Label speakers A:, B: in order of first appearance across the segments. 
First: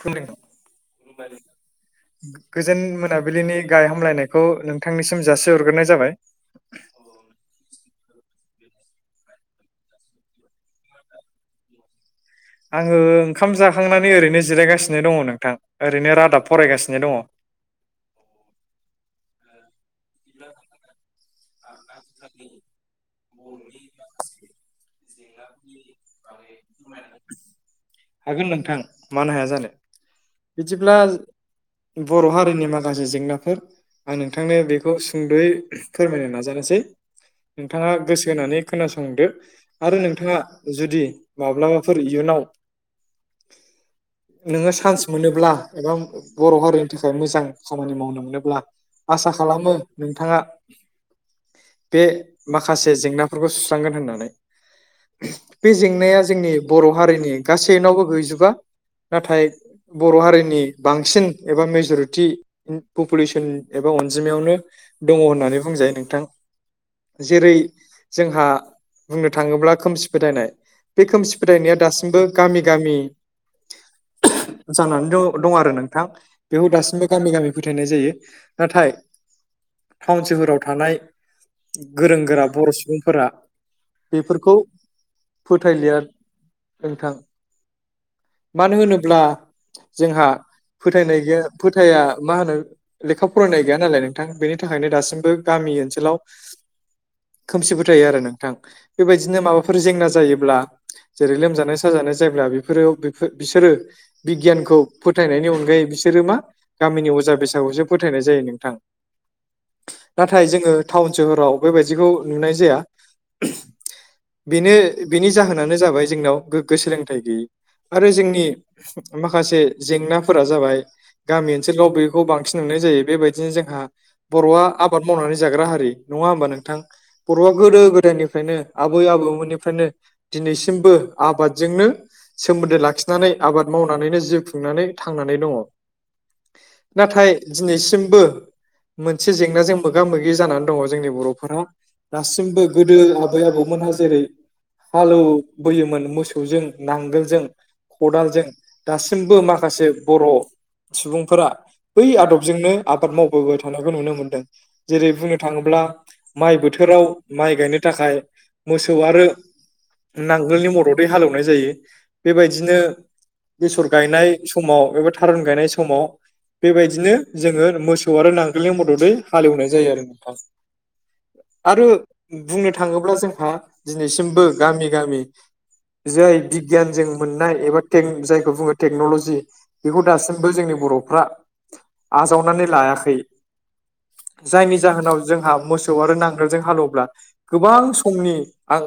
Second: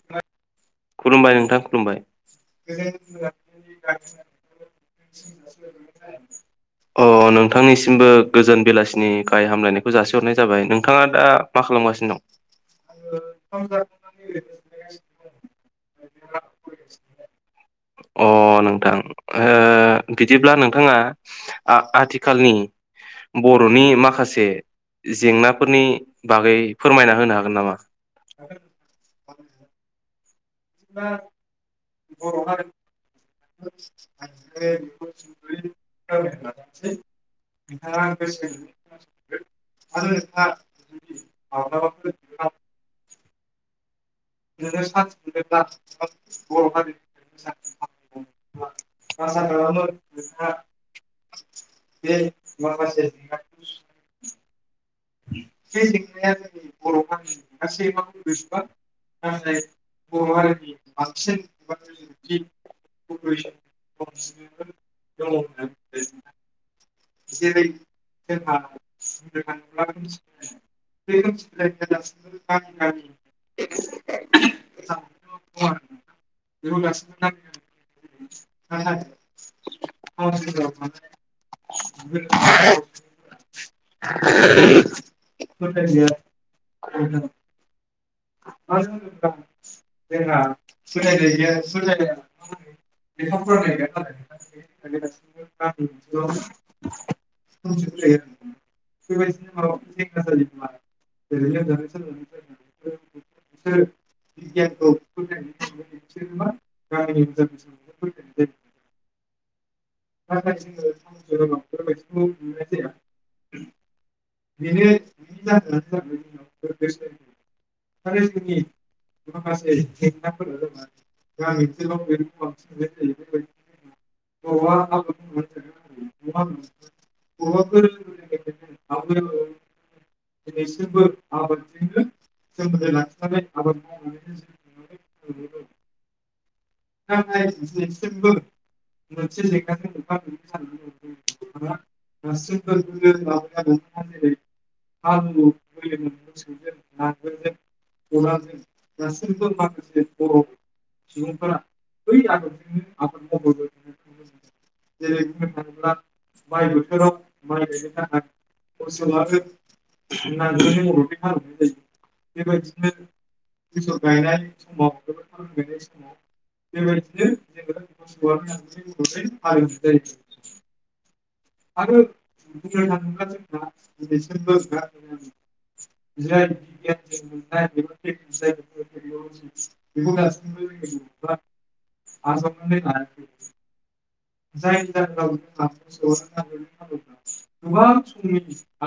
A: खुलिनाय
B: खुलुमबाय नोंथां खुलुमबाय
A: गोजोन मोनाबिलिनि गाहाय हामलायनायखौ नोंथांनिसिम जासि हरग्रोनाय जाबाय।
B: अ नोंथांनिसिमबो गोजोन बेलासिनि गाहाय हामलायनायखौ जासिहरनाय जाबाय नोंथाङा दा मा खालामगासिनो दं?
A: आङो ओंखाम जाखांनानै ओरैनो जिरायगासिनो दङ नोंथां। ओरैनो रादाब फरायगासिनो दङ।
B: अ नोंथां बिदिब्ला नोंथाङा आथिखालनि बर'नि माखासे जेंनाफोरनि बागै फोरमायना होनो हागोन नामा?
A: हागोन नोंथां मानो हाया जानो? बिदिब्ला बर' हारिनि माखासे जेंना फोरा आं नोंथांनो बेखौ सुंद'यै फोरमायनो नाजानोसै नोंथाङा गोसो होनानै खोनासंदो आरो नोंथाङा जुदि माब्लाबाफोर इयुनाव [inaudible] चान्स
B: नोङो
A: मोनोब्ला एबा
B: सान
A: बर' हारिनि
B: मोनोबब्ला
A: थाखाय मोजां
B: बर'
A: खामानि मावनो मोनोब्ला
B: हारिनिामानि
A: आसा
B: माव
A: खालामो नोंथाङा
B: आ खालामनो बे
A: माखासे जेंनाफोरखौ सुस्रांगोन होननानै बे जेंनाया जोंनि बर' हारिनि गासैनावबो गैजोबा नाथाय बर' हारिनि बांसिन एबा मेज'रिटि पपुलेसन एबा अनजिमायावनो दङ होननानै बुंजायो नोंथां। जेरै जोंहा बुंनो थाङोब्ला खोमसि फोथायनाय बे खोमसि फोथायनाया दासिमबो गामि गामि जानानै द दं आरो नोंथां बेखौ दासिमबो गामि गामि फोथायनाय जायो नाथाय टाउन सोहोराव थानाय गोरों गोरा बर' सुबुंफोरा बेफोरखौ फोथायलिया। नोंथां। मानो होनोब्ला जोंहा फोथायनाय फोथाया मा होनो लेखा फराय नाय गैया नालाय नोंथां बेनि थाखायनो दासिमबो गामि ओनसोलाव
B: [unintelligible]
A: खोमसिबो थायो आरो नोंथां बेबायदिनो माबाफोर जेंना जायोब्ला जेरै लोमजानाय साजानाय जायब्ला बेफोर बिसोरो बिगियानखौ फोथायनायनि अनगायै बिसोरो मा गामिनि अजा बेसाद फोथायनाय ज नोंथां नाथाय जोंङो टाउन सोहोराव बेबायाददिखौ नुनाय जाया। बेनो बेनि जाहोनानो जाबाय जोंनाव गोग्गो सोलोंथाइ गैयै। आरो जोंनि माखासे जेंनाफोरा जाबाय गामि ओनसोलफ्राव बेखौ बांसिन ननो। जायो बेबायदिनो जों बर'आ आबाद मावनानै जाग्रा हा रि नङा होमबा नोंथां बर'आ गोदो गोदायनिफ्रायनो आबै आबौमोननिफ्रायनो दिनैसिम बो आबादजोंनो सोमोन्दो लाखिनानै आबाद मावनानैनो जिउ खुंनानै थांनानै दङ। नाथाय दिनैसिमबो मोनसे जेंनाजों मोगा मोगि जानानै दङ जोंनि बर'फोरा दासिमबो गोदो आबै आबौमोनहा जेरै हालौवबोयोमोन मोसौजों नांगोलजों खदालजों दासिमबो माखासे बर' सुबुंफोरा बै आदबजोंनो आबाद मावबोबाय थानायखौ नुनो मोनदों जेरै बुङ थाङोब्ला माइ बोथोराव माइ गायनो थाखाय मोसौ आरो नांगोलनि मददै हालेवनाय जायो बेबायदिनो बेसर गायनाय समाव एबा थारुन गायनाय समाव बेबायदि बिदिनो जोङो मोसौ आरो नांगोलनि मददै हालेवनाय जायो आरो नोंथां।
B: आरो बज
A: बुंनो थाङोब्ला जोंहा
B: थ्ला
A: दिनैसिमबो
B: जोंनानैसिमबो
A: गामि गामि जाय बिगियानजों मोननाय एबा जायखौ बुङो टेक्न'ल'जि बेखौ
B: बि
A: दासिमबो जोंनि बर'फ्रा
B: [unintelligible] आजावनानै लाखि
A: जायनि
B: जाय
A: जाहोनाव जोंहा मोसौ आरो नांगोलजों हालेव्ला गोबां समनि आं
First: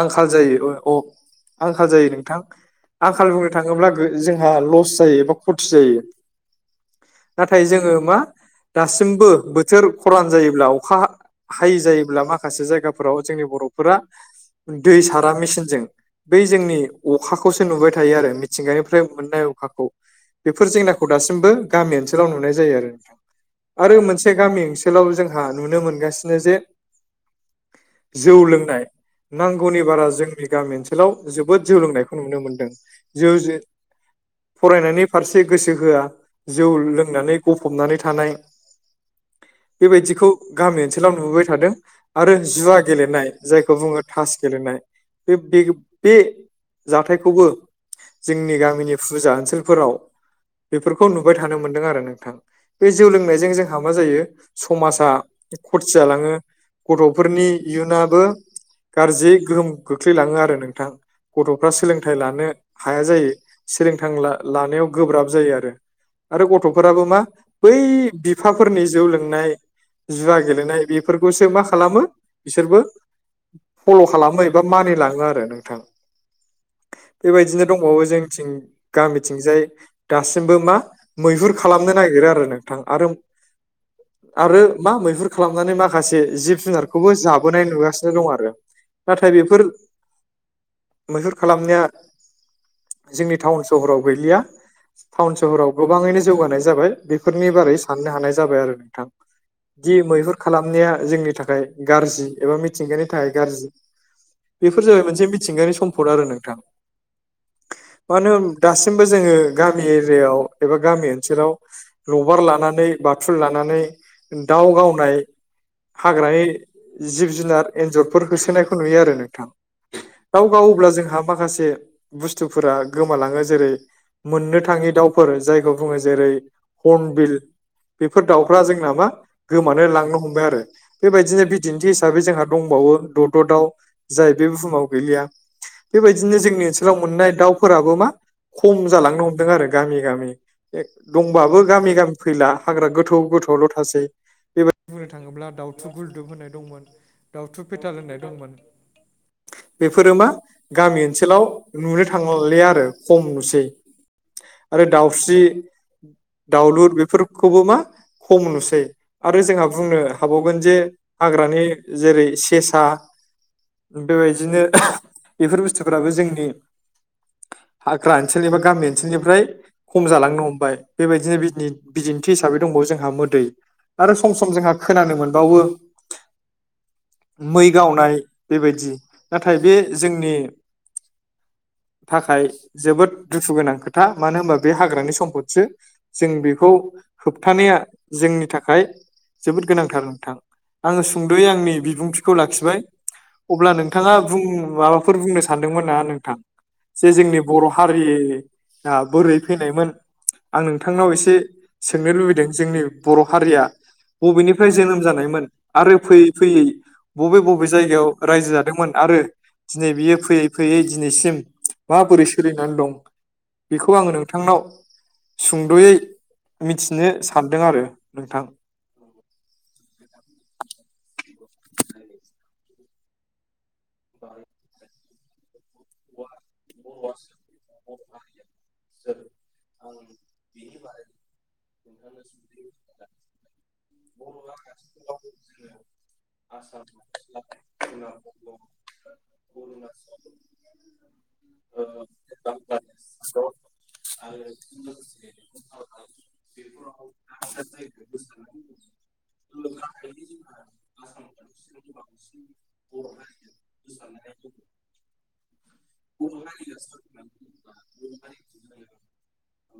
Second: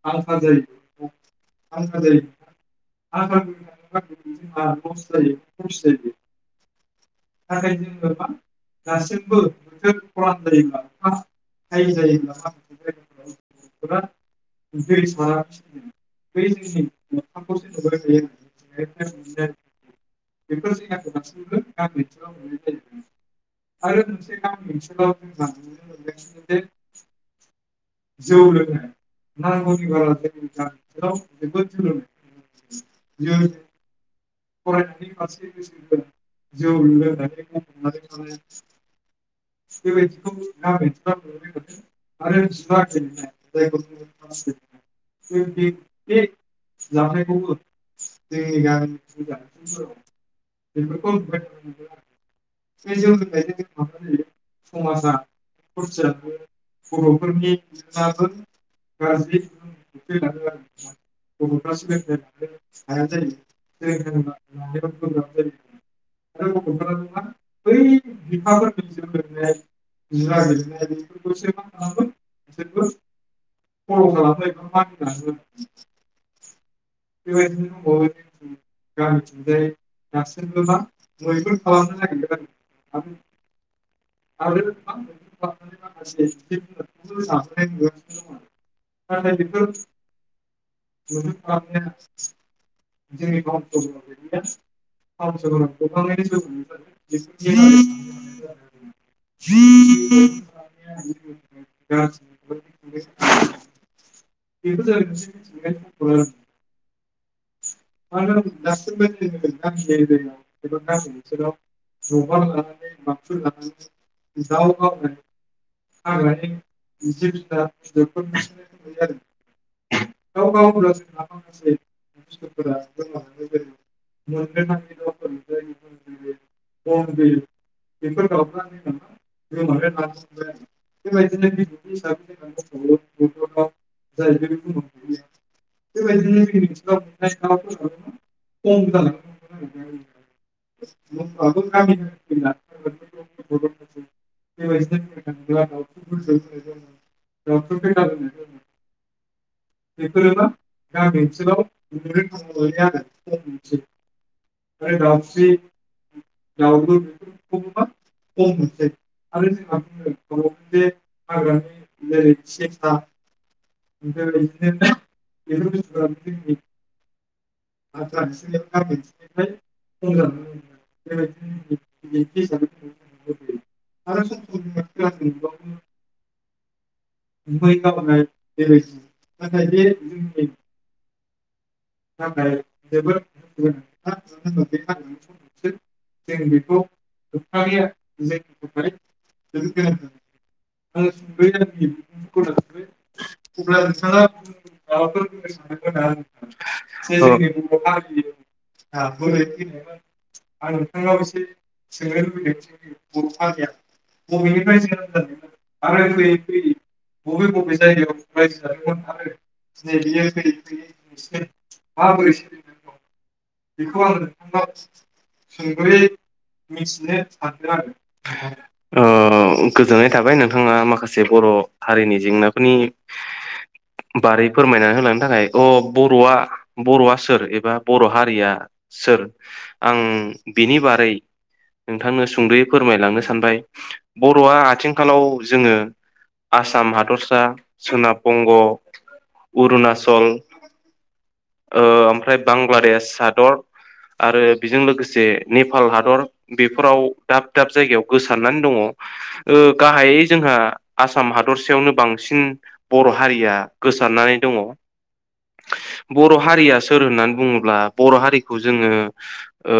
A: आंखाल जायो अ आंखाल जायो नोंथां। आंखाल बुंनो थाङोब्ला जोंहा लस जायो एबा खथि जायो। नाथाय जोङो मा दासिमबो
B: बे
A: फान जायोब्ला अखा हायि जायोब्ला माखासे जायगाफोराव जोंनि बर'फोरा दै सारा मेसिनजों बै जोंनि अखाखौसो नुबाय थायो आरो मिथिंगानिफ्राय मोननाय अखाखौ बेफोर जेंनाखौ दासिमबो गामि ओनसोलाव नुनाय जायो आरो आरो मोनसे आथिखालाव जोंहा नुनो मोनगासिनो जे जौ लोंनाय नांगौनि बारा जोंनि गामि ओनसोलाव जोबोद जौ लोंनायखौ नुनो मोनदों जौ ज [inaudible] फरायनायनि फारसे गोसो होआ जौ लोंनानै गफबनानै थानाय। बेबायदिखौ गामि ओनसोलाव नुबोबाय थादों आरो जुवा गेलेनाय जायखौ बुङो थास [inaudible] गेलेनाय बे बे जाथायखौबो जोंनि गामिनि फुजा ओनसोलफोराव बेफोरखौ समाजा गाज्रि गथ'फ्रा आरो नाय जुवा गेलेनाय बेफोरखौसो मा खालामो बिसोरबो [inaudible] फल' खालामलायो बा मानि लाङो आरो नोंथां बेबायदिनो दंबावो जोंथिं [inaudible] गामिथिंजाय दासिमबो मा मैहुर खालामनो नागिरो आरो नोंथां आरो [inaudible] [inaudible]
B: आरो
A: मा मैहुर
B: माखासे
A: खालामनानै माखासे
B: जाय
A: जिब जुनारखौबो
B: हगासिनो
A: जाबोनाय नुगासिनो
B: दङ
A: दं आरो
B: [inaudible]
A: नाथाय बेफोर
B: ह [inaudible]
A: मैहुर खालामनाया जोंनि टाउन सहराव गैलिया [inaudible] टाउन सहराव गोबाङैनो जौगानाय जाबाय दि मैहुर खालामनाया जोंनि थाखाय गारजि एबा मिथिंगानि थाखाय गारजि बेफोर जाबाय मोनसे मिथिंगानि सम्फद आरो नोंथां [inaudible] मानो होम दासिमबो जोङो गामि एरियायाव एबा गामि ओनसोलाव रबार लानानै गोबां बाथुल लानानै दाव गावनाय हाग्रानि जिब जुनार एन्जरफोर होसोनायखौ नुयो आरो नोंथां [inaudible] दाव गाव्ला जोंहा माखासे बुस्थुफोरा गोमालाङो जेरै [inaudible] मोननो थाङि दाउफोर जायखौ बुङो जेरै हर्नबिल बेफोर दाउ [inaudible] फ्रा जोंना मा गोमानो लांनो हमबाय आरोबेबादिनो बिदिन्थि हिसाबै जोंना दंबावो दाउ जाय बे बुहुमाव गैलिया बेबायदिनो जोंनि ओनसोलाव मोननाय दाउफोराबो मा खम जालांनो हमदों आरो गामि गामि ए दंबाबो गामि गामि फैला हाग्रा गोथौ गोथौल' थासै [inaudible] बेबायदि बुंनो थाङोब्ला दाउथु गुलदुब होननाय दंमोन दाउथु फेथाल होननाय दंमोन [inaudible] [inaudible] [inaudible] बेफोरो मा गामि ओनसोलाव नुनो थांलाले आरो खम नुसै आरो दाउस्रि दाउलुर बेफोरखौबो मा खम नुसै आरो जोंहा बुंनो हाबावगोन जे हाग्रानि जेरै सेसा बेबायदिनो बेफोर बुसथुफोराबो जोंनि हाग्रा ओनसोलनि एबा गामि ओनसोलनिफ्राय खम जालांनो हमबाय बेबायदिनो बिदिन्थि हिसाबै दंबावो जों जोंहा मोदै आरो सम सम जोंहा खोनानो मोनबावो मै गावनाय बेबादि नाथाय बे जोंनि थाखाय जोबोद दुखु गोनां खोथा मानो होमबा बे हाग्रानिसम्पदसो जों बेखौ खौ होबथानाया जोंनि थाखाय [inaudible] जोबोद गोनांथार नोंथां आङो सुंद'यै आंनि बिबुंथिखौ लाखिबाय [inaudible] अब्ला नोंथाङा बुं माबाफोर बुंनो सानदोंमोन ना नोंथां जे
B: ओ
A: जोंनि बर' हारिया बोरै फैनायमोन [inaudible] आं नोंथांनाव एसे सोंनो लुबैदों जोंनि बर' हारिया बबेनिफ्राय जोनोम जानायमोन आरो फैयै फैयै बबे बबे जायगायाव रायजो जादोंमोन आरो दिनै बियो फोयै फोयै दिनैसिम माबोरै सोलिनानै दं बेखौ आं नोंथांनाव सुंदयै मिथिनो सानदों आरो नोंथां
B: ओ गोजोननाय थाबाय नोंथाङा माखासे [inaudible] बर' हारिनि जेंनाफोरनि बारै फोरमायनानै होलांनो थाखाय अ बर बर'आ सोर? एबा बर' हारिया सोर? आं बिनि बारै नोंथांनो सुंद'यै फोरमायलांनो सानबाय बर'आ आथिंखालाव जोङो आसाम हादरसा सोनाब बंग' अरुनाचल
A: [inaudible]
B: ओ ओमफ्राय बांलादेस हादर आरो बेजों लोगोसे नेफाल हादर बेफोराव दाब दाब जायगायाव गोसारनानै दङ ओ गाहायै जोंहा आसाम हादरसेयावनो बांसिन बर' हारिया गोस सारनानै दङ
A: [inaudible]
B: बर' हारिया सोर होननानै बुङोब्ला बर' हारिखौ जोङो ओ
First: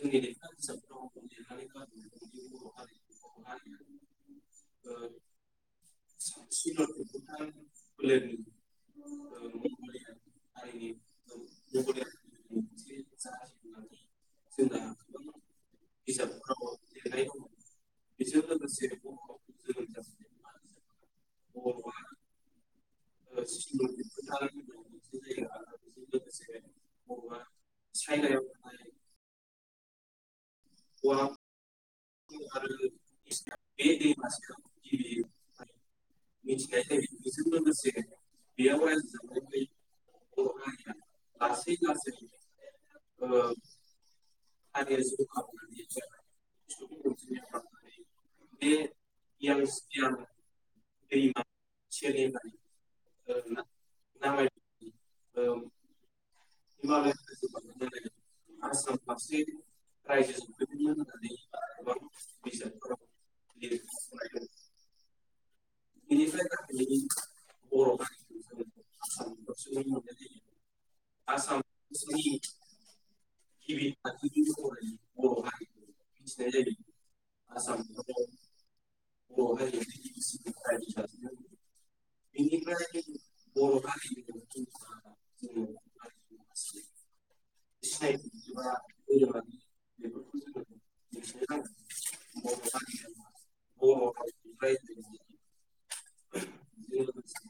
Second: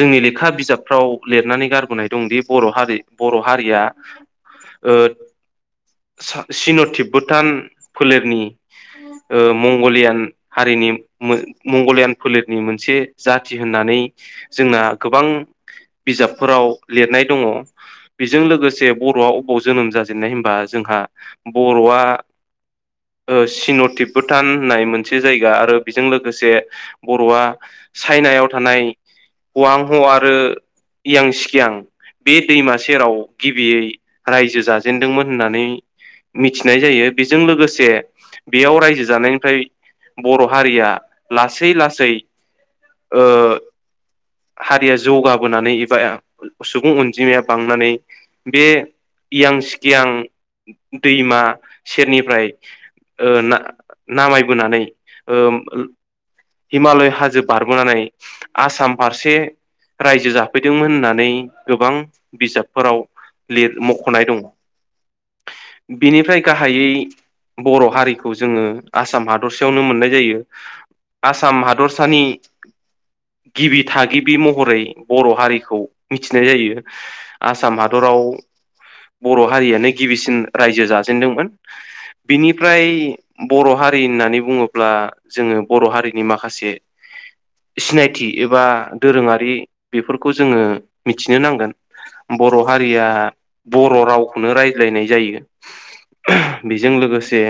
B: जोंनि लेखा बिजाबफ्राव लिरनानै गारबोनाय दंदि बर' हारि बर' हारिया ओ सा सिन' थिबबुथान फोलेरनि ओ मंग'लिया हारिनि मो मंग' लियान फोलेरनि मोनसे जाथि होननानै जोंना गोबां बिजाबफोराव लिरनाय दङ। बेजों लोगोसे बर'आ अबाव जोनोम जाजेननाय होनबा जों हा बर'आ
A: [inaudible]
B: ओ सिन'थिबबुथान होननाय मोन- जायगा आरो बेजों लोगोसे बर'आ साइनायाव थानाय हवां ह' आरो इयां सिकयां बे दैमा सेराव गिबियै रायजो जाजेनदोंमोन होननानै मिथिनाय जायो बेजों लोगोसे बेयाव रायजो जानायनिफ्राय बर' हारिया लासै लासै ओ हारिया जौगाबोनानै एबा सुबुं अनजिमाया बांनानै बे इयां सिकियां दैमा सेरनिफ्राय ओ ना नामायबोनानै ओम ओ हिमालय हाजो बारबोनानै आसाम फारसे रायजो जाफैदोंमोन होननानै गोबां बिजाबफोराव लिर मख'नाय दं। बिनिफ्राय गाहायै बर' हारिखौ जोङो आसाम हादरसेयावनो मोननाय जायो आसाम हादरसानि गिबि थागिबि महरै बर' हारिखौ मिथिनाय जायो आसाम हादराव बर' हारियानो गिबिसिन रायजो जाजेनदोंमोन बिनिफ्राय बर' हारि होननानै बुङोब्ला जोङो बर' हारि नि माखासे सिनाय थि एबा दोरोङारि बेफोरखौ जोङो मिथिनो नांगोन बर' हारिया आ बर' रावखौनो रायलायनाय जायो। ओह बेजों लोगोसे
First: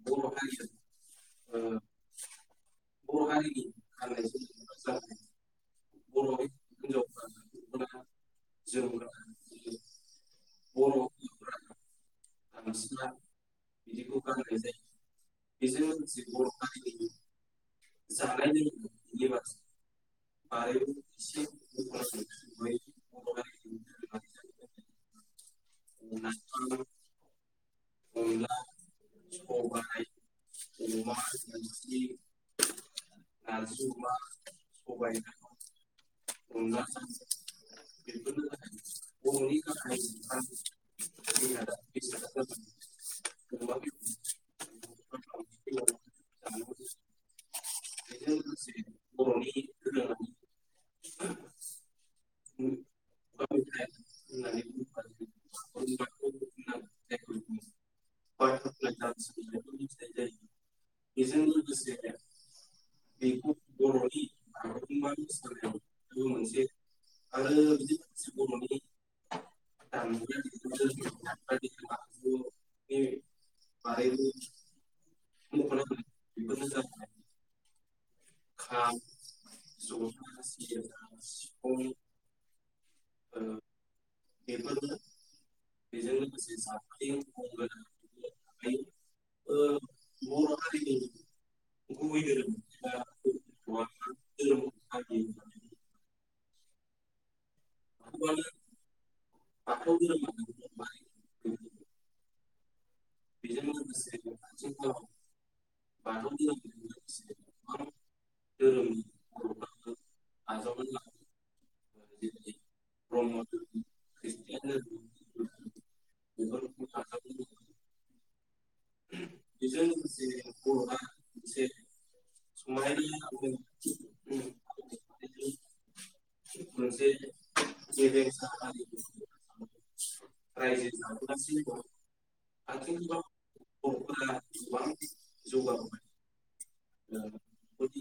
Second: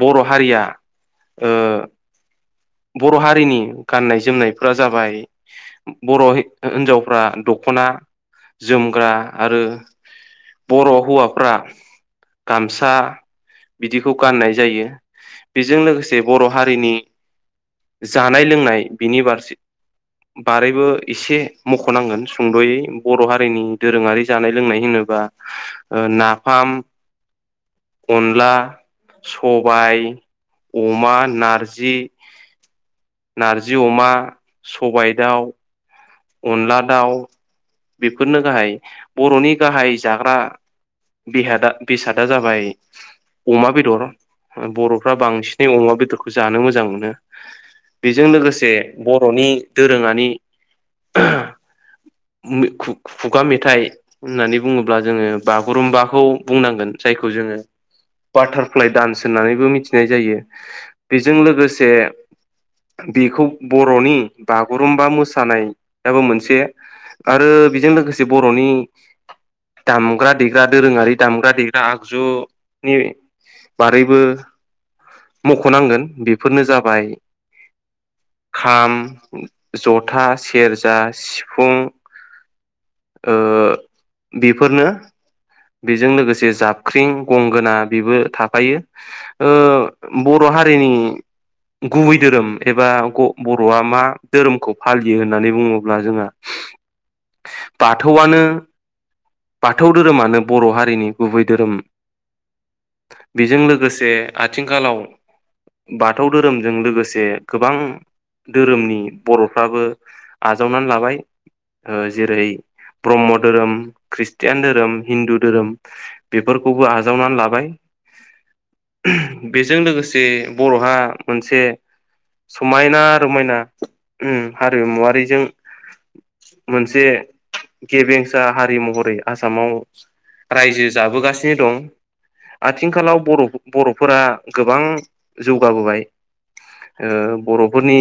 B: बर' हारिया ओ बर' हारिनि गाननाय जोमनायफोरा जाबाय बर' हि-हिन्जावफ्रा दख'ना जोमग्रा आरो बर' हौवाफ्रा गामसा बिदिखौ गाननाय जायो। बेजों लोगोसे बर' हारिनि जानाय लोंनाय बिनि बफारसे बारैबो इसे मख'नांगोन सुंद'यै बर' हारिनि दोरोङारि जानाय लोंनाय होनोबा ओ नाफाम
A: [inaudible]
B: अनला स'बाय अमा नारजि नार जि अमा सबाय दाउ अनला दाउ बेफोरनो गाहाय। बर'नि गाहाय जाग्रा बेसादा जाबाय अमा बेदर। बर'फ्रा बांसिनै अमा बेदरखौ जानो मोजां मोनो। बेजों लोगोसे बर'नि दोरोङानि
A: [inaudible]
B: खु-खुगा मेथाइ होननानै बुङोब्ला जोङो बागुरुम्बाखौ बुंनांगोन। जायखौ जों [unintelligible] बाटारफ्लाइ दान्स होननानैबो मिथिनाय जायो। बेजों लोगोसे बेखौ बर'नि बागुरुम्बा मोसानायाबो मोनसे आरो बेजों लोगोसे बर'नि दामग्रा देग्रा दोरोङारि दामग्रा देग्रा आगजुनि बारैबो
A: [unintelligible]
B: मख'नांगोन, बेफोरनो जाबाय खाम, जथा, सेरजा, सिफुं। ओ बेफोरनो। बेजों लोगोसे जाबख्रिं, गंगोना बेबो थाफायो ओ बर' हा हारिनि गुबै धोरोम एबा ग' बर'आ मा धोरोमखौ फालियो होननानै बुङोब्ला जों [unintelligible] बाथौआनो बाथौ धोरोमानो बर' हारिनि गुबै धोरोम बेजों लोगोसे आथिं गालाव बाथौ धोरोमजों लोगोसे गोबां धोरोमनि बर'फ्राबो आजावनानै लाबाय। ओ जेरै ब्रह्म धोरोम, ख्रिष्टियान धोरोम, हिन्दु धोरोम बेफोरखौबो आजावनानै लाबाय। बेजों लोगोसे बर'हा मोनसे समायना रमायना उम हारिमुवारिजों
A: मोनसे
B: गेबेेंसा हारि महरै आसामाव रायजो जाबोगासिनो दं। आथिंखालाव बर'फ-बर'फोरा गोबां जौगाबोबाय। ओ बर'फोरनि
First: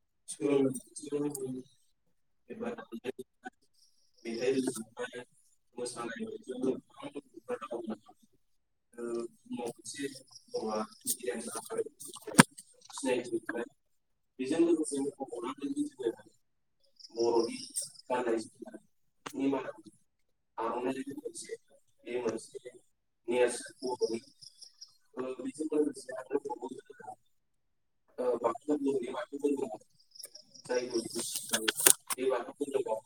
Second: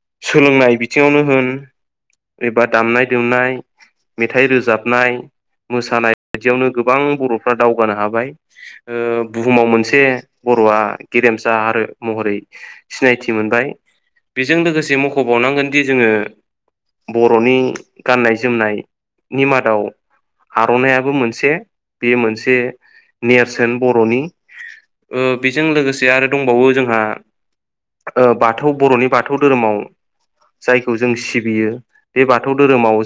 A: [inaudible]
B: नो होन एबा दामनाय देमनाय मेथाइ रोजाबनाय मोसानाय बायदियावनो गोबां बर'फ्रा दावगानो हाबाय। ओ बुहुमाव मोनसे बर'आ गेरेमसा आरो महरै सिनायथि मोनबाय। बेजों लोगो से मख'बावनांगोनदि जोङो बर'नि गाननाय जोमनायनि मादाव आर'नायाबो मोनसे बेयो मोनसे नेरसोन बर'नि ओ बेजों लोगोसे आरो दंबावो जोंहा ओ बाथौ बर'नि बाथौ धोरोमाव जायखौ जों सिबियो बे बाथौ धोरोमाव